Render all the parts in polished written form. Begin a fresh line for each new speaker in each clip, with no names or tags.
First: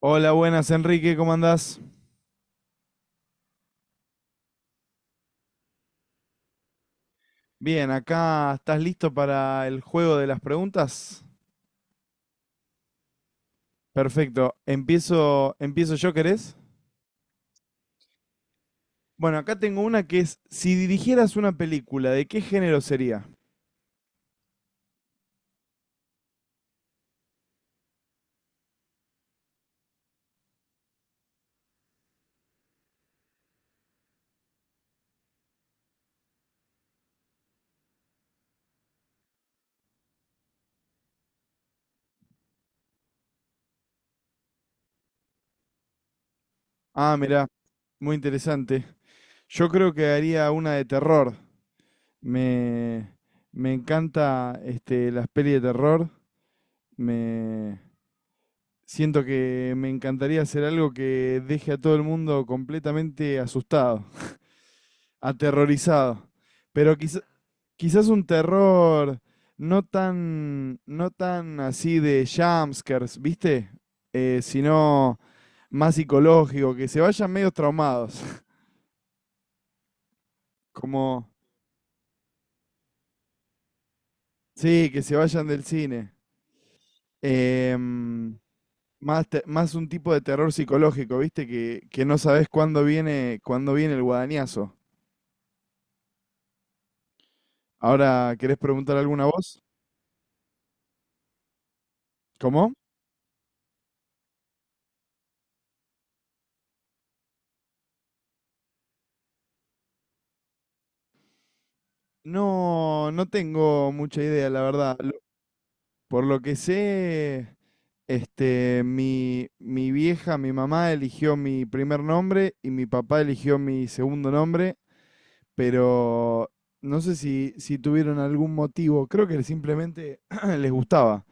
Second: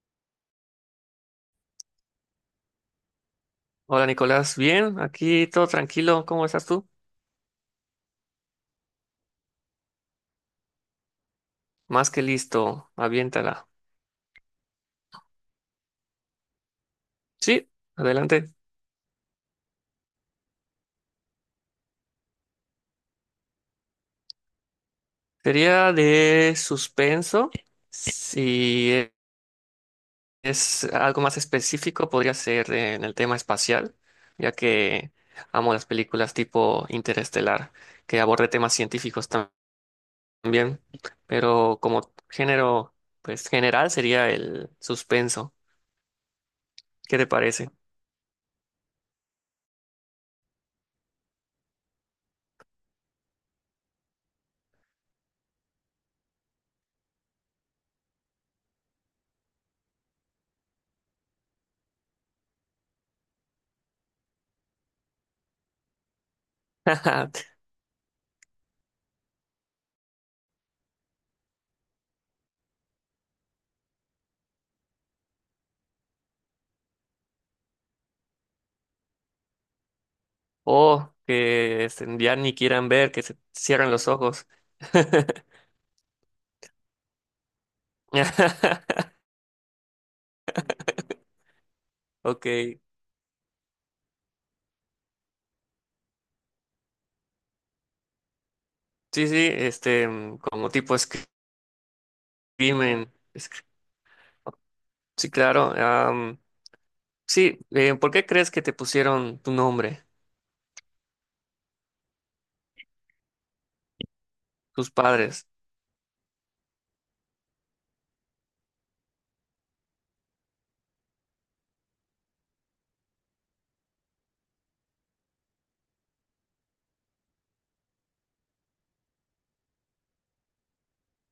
Hola, buenas Enrique, ¿cómo andás?
Hola Nicolás, bien, aquí todo tranquilo, ¿cómo estás tú?
Bien, acá estás listo para el juego de las preguntas.
Más que listo, aviéntala.
Perfecto, empiezo yo, ¿querés?
Sí, adelante.
Bueno, acá tengo una que es, si dirigieras una película, ¿de qué género sería?
Sería de suspenso. Si e-, Es algo más específico, podría ser en el tema espacial, ya que amo las películas tipo Interestelar, que aborde temas científicos también, pero como género, pues general sería el suspenso.
Ah,
¿Qué te
mirá,
parece?
muy interesante. Yo creo que haría una de terror. Me, me encanta este, las pelis de terror. Me siento que me encantaría hacer algo que deje a todo el mundo completamente asustado. Aterrorizado. Pero quizás un terror no tan, no tan así de jumpscares, ¿viste? Sino más psicológico, que se vayan medio traumados.
O
Como,
ya ni quieran ver, que se cierran los ojos.
sí, que se vayan del cine. Em, Más, más un tipo de terror psicológico, ¿viste? Que no
Ok,
sabés
sí,
cuándo viene el guadañazo. Ahora, ¿querés preguntar
sí,
alguna voz?
como tipo
¿Cómo?
Screamen. Sí, claro. Sí, ¿por qué crees que te pusieron tu nombre,
No, no tengo mucha idea, la
tus
verdad.
padres?
Por lo que sé, este, mi vieja, mi mamá eligió mi primer nombre y mi papá eligió mi segundo nombre, pero no sé si, si tuvieron algún motivo, creo que simplemente les gustaba.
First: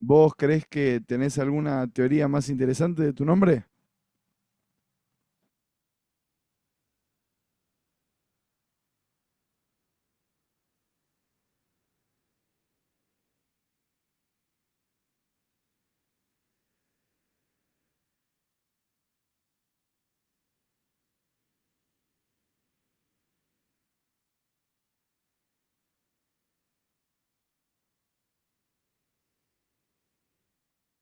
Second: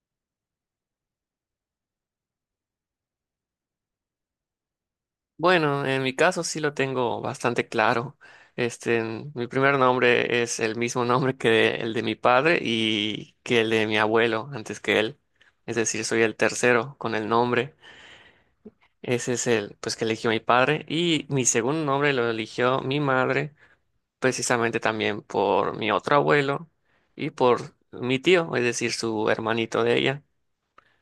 ¿Vos creés que tenés alguna teoría más interesante de tu nombre?
Bueno, en mi caso sí lo tengo bastante claro. Mi primer nombre es el mismo nombre que el de mi padre y que el de mi abuelo antes que él. Es decir, soy el tercero con el nombre. Ese es el, pues, que eligió mi padre. Y mi segundo nombre lo eligió mi madre, precisamente también por mi otro abuelo y por mi tío, es decir, su hermanito de ella.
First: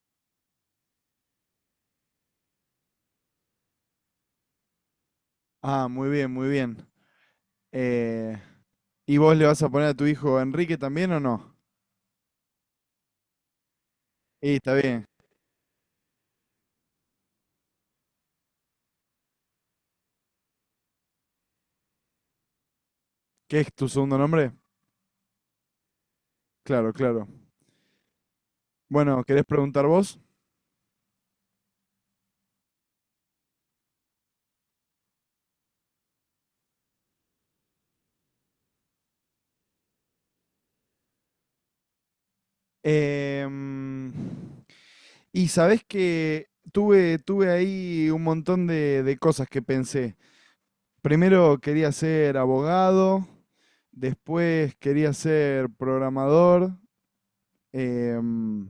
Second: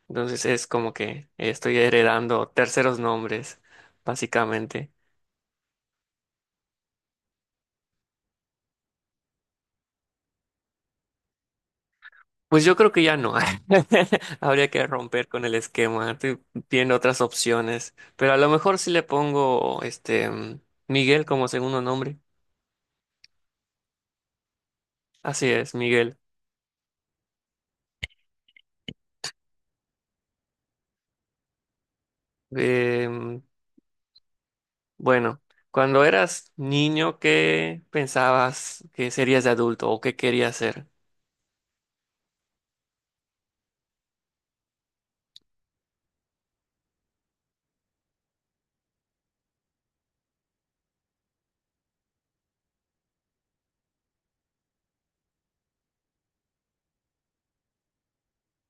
Entonces es como que estoy heredando terceros nombres, básicamente.
Ah, muy bien, muy bien. Eh, ¿Y vos le vas a poner a tu hijo Enrique también o no?
Pues yo creo que ya no.
Y
Habría
está
que
bien.
romper con el esquema. Estoy viendo otras opciones. Pero a lo mejor sí le pongo Miguel como segundo nombre.
¿Qué es tu segundo nombre?
Así es, Miguel.
Claro, claro. Bueno, ¿querés preguntar vos?
Em, Bueno, cuando eras niño, ¿qué pensabas que serías de adulto o qué querías ser?
Em, y sabés que tuve ahí un montón de cosas que pensé. Primero quería ser abogado, después quería ser programador, em,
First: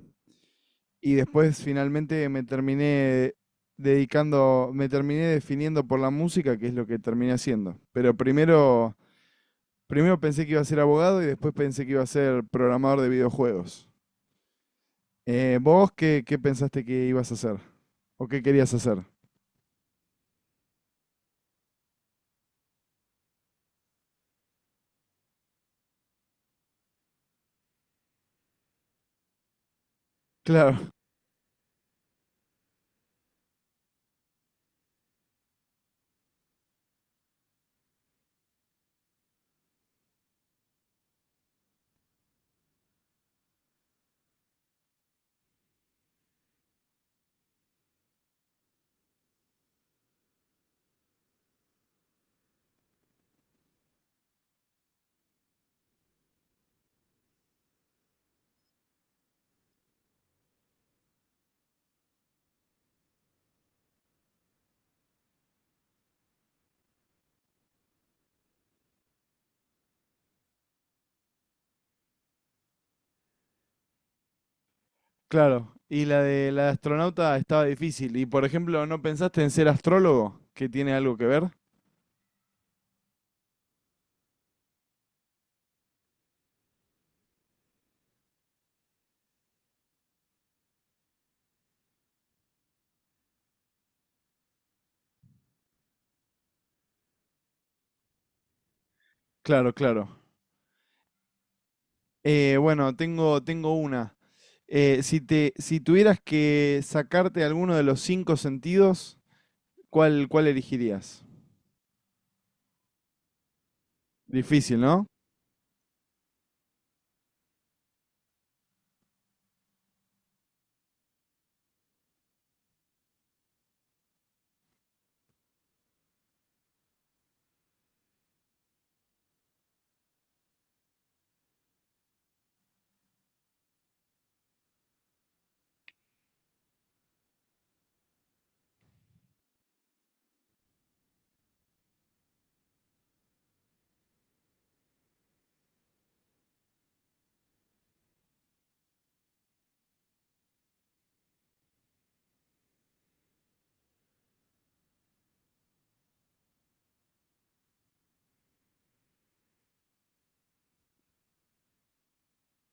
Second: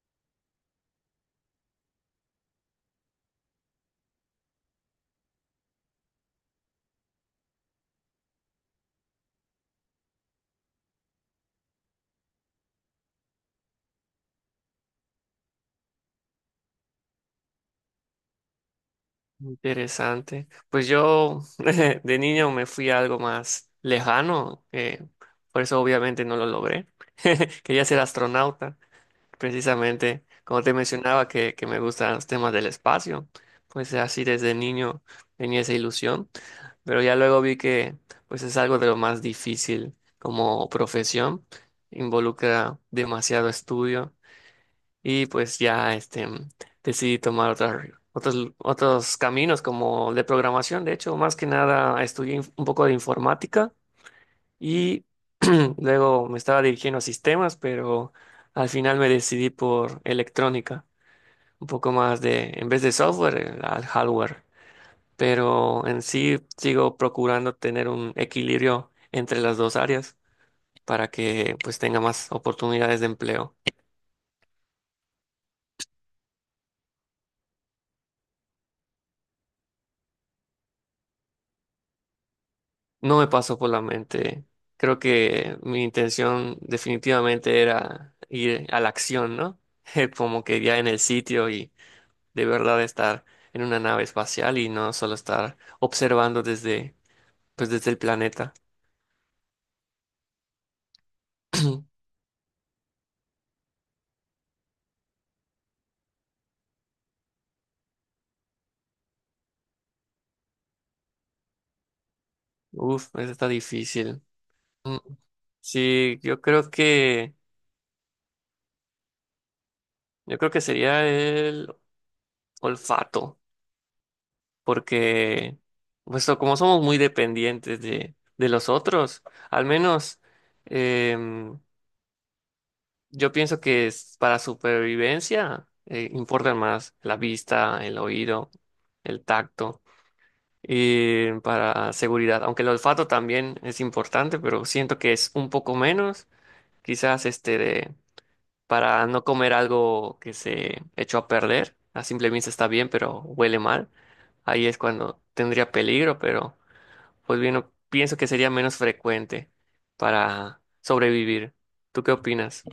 y después finalmente me terminé dedicando, me terminé definiendo por la música, que es lo que terminé haciendo. Pero primero, primero pensé que iba a ser abogado y después pensé que iba a ser programador de videojuegos. ¿Vos qué, qué pensaste que ibas a hacer? ¿O qué querías hacer?
Interesante. Pues yo de niño me fui a algo más lejano, por eso obviamente no lo logré. Quería ser astronauta. Precisamente, como te
Claro,
mencionaba, que me gustan los temas del espacio, pues así desde niño tenía esa ilusión, pero ya luego vi que pues es algo de lo más difícil como profesión, involucra demasiado estudio y pues decidí tomar otros caminos como de programación, de hecho, más que nada estudié un poco de informática y luego me estaba dirigiendo a sistemas, pero al final me decidí por electrónica, un poco más de, en vez de software, al hardware. Pero en sí sigo procurando tener un equilibrio entre las dos áreas para que pues tenga más oportunidades de empleo.
claro. Y la de astronauta estaba difícil. Y por ejemplo, ¿no pensaste en ser astrólogo? ¿Que tiene algo que ver?
No me pasó por la mente. Creo que mi intención definitivamente era ir a la acción, ¿no? Como que ya en el sitio y de verdad estar en una nave espacial y no solo estar observando desde, pues desde el planeta.
Claro, claro. Bueno, tengo una. Si te, si tuvieras que sacarte alguno de los cinco sentidos, ¿cuál, cuál elegirías?
Uf, eso está difícil.
Difícil,
Mm,
¿no?
sí, yo creo que sería el olfato, porque pues, como somos muy dependientes de los otros, al menos em, yo pienso que es para supervivencia, importan más la vista, el oído, el tacto. Y para seguridad, aunque el olfato también es importante, pero siento que es un poco menos, quizás este de, para no comer algo que se echó a perder, a simple vista está bien, pero huele mal, ahí es cuando tendría peligro, pero pues bien, pienso que sería menos frecuente para sobrevivir. ¿Tú qué opinas?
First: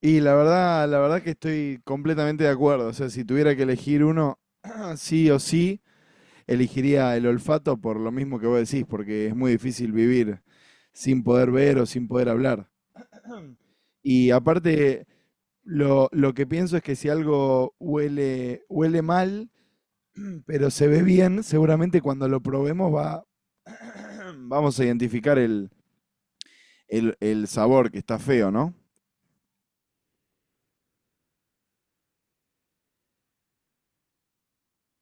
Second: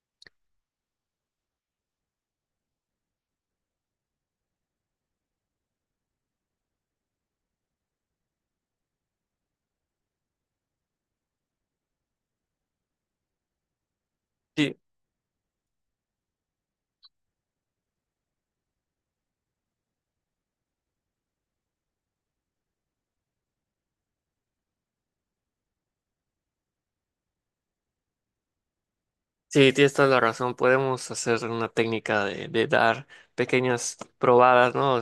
Y la verdad que estoy completamente de acuerdo. O sea, si tuviera que elegir uno, sí o sí, elegiría el olfato por lo mismo que vos decís, porque es muy difícil vivir sin poder ver o sin poder hablar. Y
Sí,
aparte, lo que pienso es que si algo huele, huele mal, pero se ve bien, seguramente cuando lo probemos va, vamos a identificar el sabor que está feo, ¿no?
sí, tienes toda la razón, podemos hacer una técnica de dar pequeñas probadas, ¿no?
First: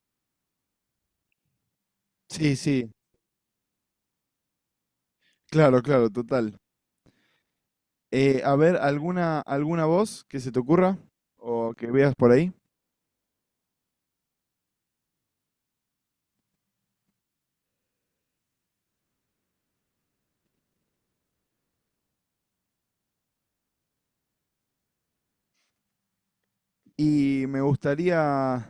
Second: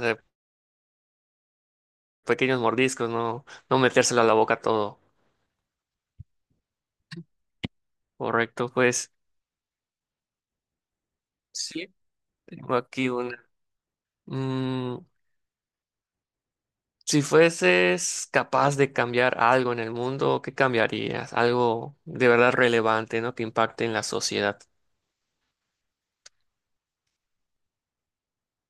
Sí,
Pequeños
sí,
mordiscos, no, no metérselo a la boca todo.
claro, claro, total. A
Correcto,
ver,
pues
¿alguna, alguna voz que se te ocurra o
sí,
que veas por ahí?
tengo aquí una. Mm, si fueses capaz de cambiar algo en el mundo, ¿qué cambiarías? Algo de verdad relevante, ¿no? Que impacte en la sociedad.
Y me gustaría.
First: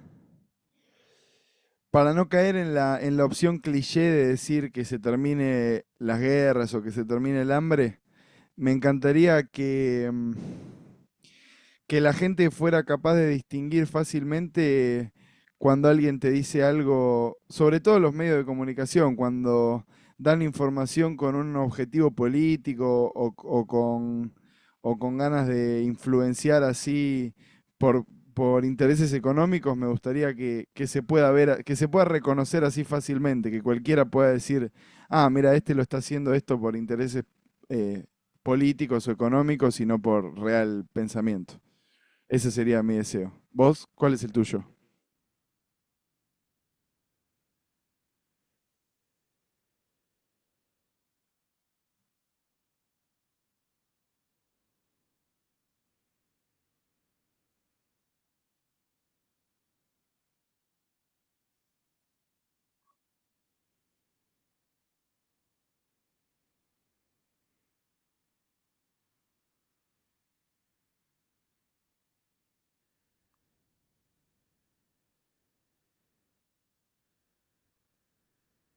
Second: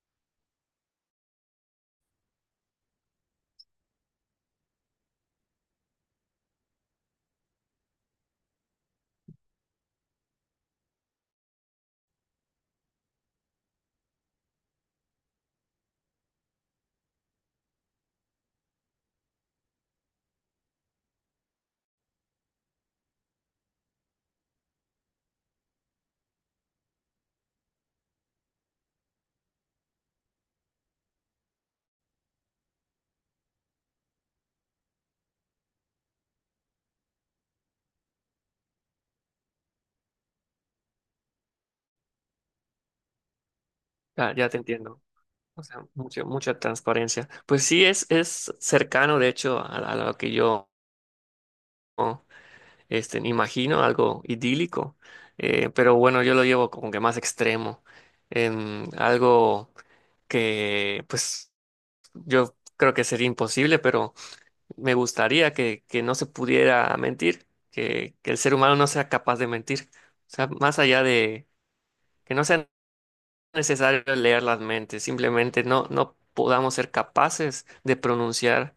Para no caer en la opción cliché de decir que se termine las guerras o que se termine el hambre, me encantaría que, mm, que la gente fuera capaz de distinguir fácilmente cuando alguien te dice algo, sobre todo los medios de comunicación, cuando dan información con un objetivo político o con ganas de influenciar así por, por intereses económicos, me gustaría que se pueda ver, que se pueda reconocer así fácilmente, que cualquiera pueda decir, ah, mira, este lo está haciendo esto por intereses eh, políticos o económicos y no por real pensamiento. Ese sería mi deseo. ¿Vos cuál es el
Ah, ya te
tuyo?
entiendo. O sea, mucha transparencia. Pues sí, es cercano, de hecho, a lo que yo ¿no? Imagino, algo idílico. Pero bueno, yo lo llevo como que más extremo. Em, algo. Que pues yo creo que sería imposible, pero me gustaría que no se pudiera mentir, que el ser humano no sea capaz de mentir. O sea, más allá de que no sea necesario leer las mentes, simplemente no podamos ser capaces de pronunciar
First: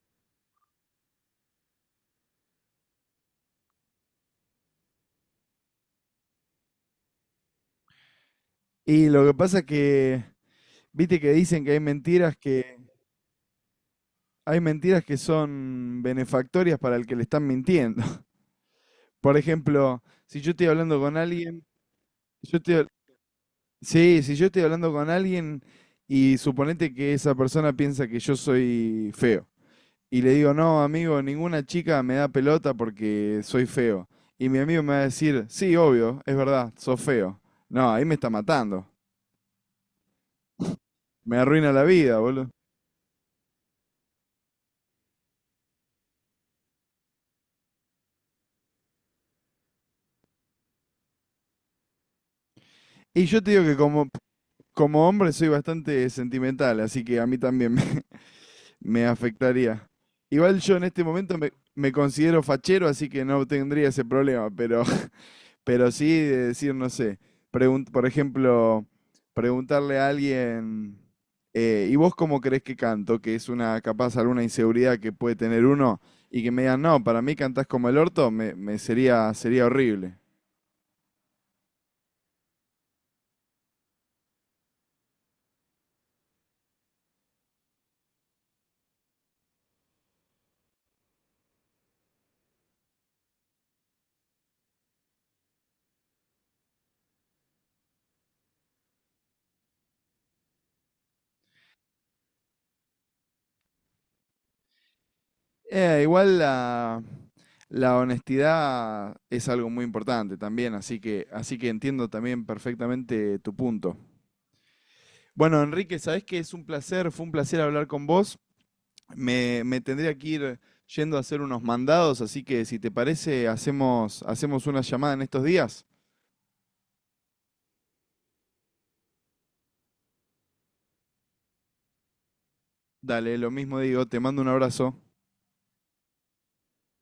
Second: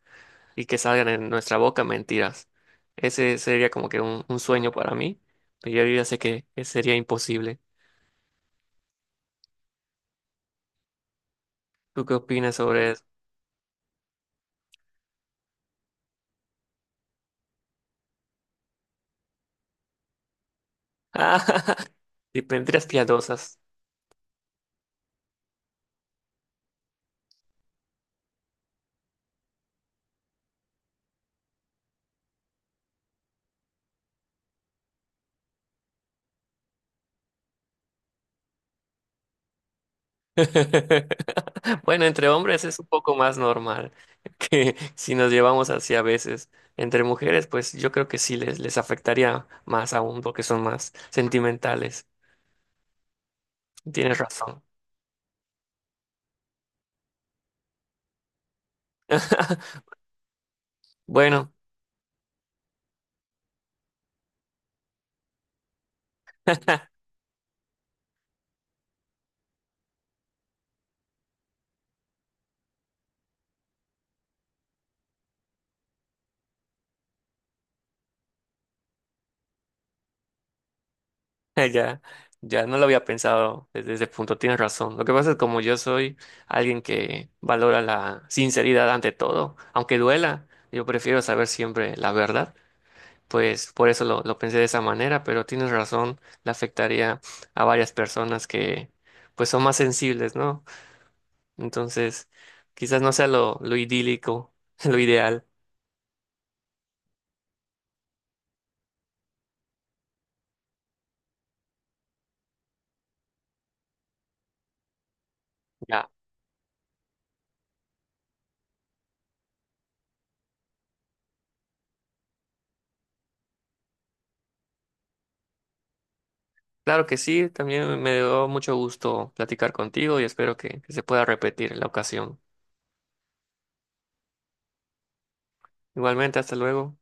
y que salgan en nuestra boca mentiras. Ese sería como que un sueño para mí, pero yo ya sé que sería imposible.
Y lo que pasa que, viste que dicen que
¿Tú qué opinas sobre eso?
hay mentiras que son benefactorias para el que le están mintiendo. Por ejemplo, si yo estoy hablando con
Ah,
alguien,
y
yo estoy
mentiras piadosas.
sí, si yo estoy hablando con alguien y suponete que esa persona piensa que yo soy feo y le digo, "No, amigo, ninguna chica me da pelota porque soy feo." Y mi amigo me va a decir, "Sí, obvio, es verdad, sos feo." No, ahí me está matando. Me arruina la
Bueno,
vida,
entre
boludo.
hombres es un poco más normal que si nos llevamos así a veces. Entre mujeres, pues yo creo que sí les afectaría más aún porque son más sentimentales.
Y yo te digo que como,
Tienes razón.
como hombre soy bastante sentimental, así que a mí también me, me afectaría. Igual yo en este momento me,
Bueno,
me considero fachero, así que no tendría ese problema, pero, pero sí de decir, no sé, por ejemplo, preguntarle a alguien, ¿y vos cómo crees que canto? Que es una capaz alguna inseguridad que puede tener uno, y que me digan, no, para mí cantás como el orto, me sería, sería horrible.
ya, ya no lo había pensado desde ese punto, tienes razón. Lo que pasa es como yo soy alguien que valora la sinceridad ante todo, aunque duela, yo prefiero saber siempre la verdad, pues por eso lo pensé de esa manera, pero tienes razón, le afectaría a varias personas que pues son más sensibles, ¿no? Entonces, quizás no sea lo idílico, lo ideal.
Igual la, la honestidad es algo muy importante también, así que entiendo también perfectamente tu punto. Bueno, Enrique,
Ya.
sabés que es un placer, fue un placer hablar con vos. Me tendría que ir yendo a hacer unos mandados, así que si te parece, hacemos, hacemos una llamada en estos días.
Claro que sí, también me dio mucho gusto platicar contigo y espero que se pueda repetir la ocasión.
Dale, lo mismo digo, te mando un abrazo.
Igualmente, hasta luego.